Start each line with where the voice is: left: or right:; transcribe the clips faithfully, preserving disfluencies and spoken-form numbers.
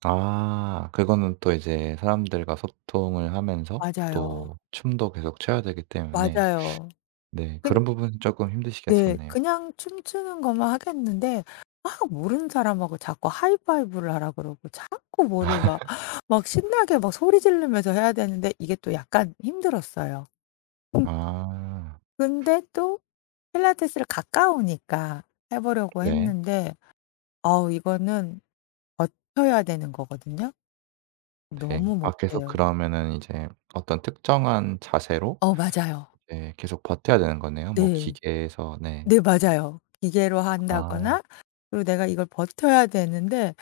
right: 아. 그거는 또 이제 사람들과 소통을 하면서
left: 맞아요.
right: 또 춤도 계속 춰야 되기 때문에
left: 맞아요.
right: 네
left: 그니
right: 그런 부분은 쪼끔
left: 네.
right: 힘드시겠었네요.
left: 그냥 춤추는 거면 하겠는데 막 모르는 사람하고 자꾸 하이 파이브를 하라고 그러고 자꾸 뭐를 막 막 신나게 막 소리 지르면서 해야 되는데 이게 또 약간 힘들었어요.
right: 아.
left: 근데 또 필라테스를 가까우니까 해 보려고
right: 네.
left: 했는데 어우 이거는 버텨야 되는 거거든요.
right: 네.
left: 너무
right: 아 계속
left: 못해요.
right: 그러면은 이제 어떤 특정한 자세로
left: 어 맞아요.
right: 네 계속 버텨야 되는 거네요. 뭐
left: 네.
right: 기계에서 네.
left: 네 맞아요. 기계로
right: 아.
left: 한다거나 그리고 내가 이걸 버텨야 되는데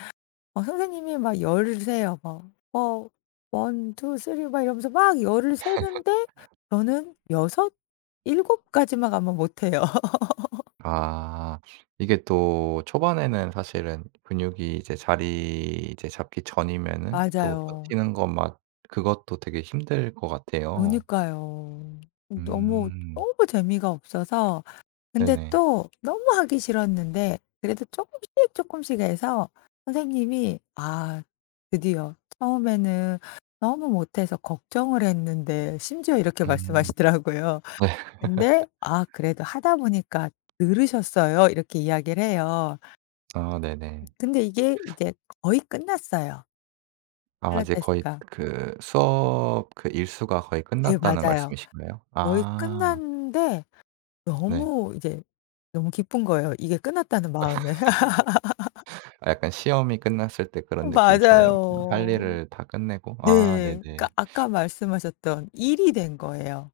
left: 어 선생님이 막 열 을 세요 뭐. 어. 원 투 쓰리 이러면서 막 열 을 세는데 저는 여섯 일곱 까지만 가면 못 해요.
right: 아. 이게 또 초반에는 사실은 근육이 이제 자리 이제 잡기 전이면은 또
left: 맞아요.
right: 버티는 것 막 그것도 되게 힘들 것 같아요.
left: 그니까요. 너무
right: 음.
left: 너무 재미가 없어서 근데
right: 네네.
left: 또 너무 하기 싫었는데 그래도 쪼끔씩 쪼끔씩 해서 선생님이 "아. 드디어. 처음에는 너무 못해서 걱정을 했는데." 심지어 이렇게
right: 음.
left: 말씀하시더라고요. 근데 "아 그래도 하다 보니까 늘으셨어요." 이렇게 이야기를 해요.
right: 아.
left: 음
right: 네네.
left: 근데 이게 이제 거의 끝났어요.
right: 아 이제 거의
left: 필라테스가.
right: 그 수업 그 일수가 거의
left: 네
right: 끝났다는
left: 맞아요.
right: 말씀이신가요?
left: 거의
right: 아.
left: 끝났는데
right: 네.
left: 너무 이제 너무 기쁜 거예요 이게 끝났다는 마음에.
right: 아 약간 시험이 끝났을 때 그런 느낌처럼 할
left: 맞아요.
right: 일을 다 끝내고
left: 네.
right: 아.
left: 그러니까
right: 네네.
left: 아까 말씀하셨던 일이 된 거예요.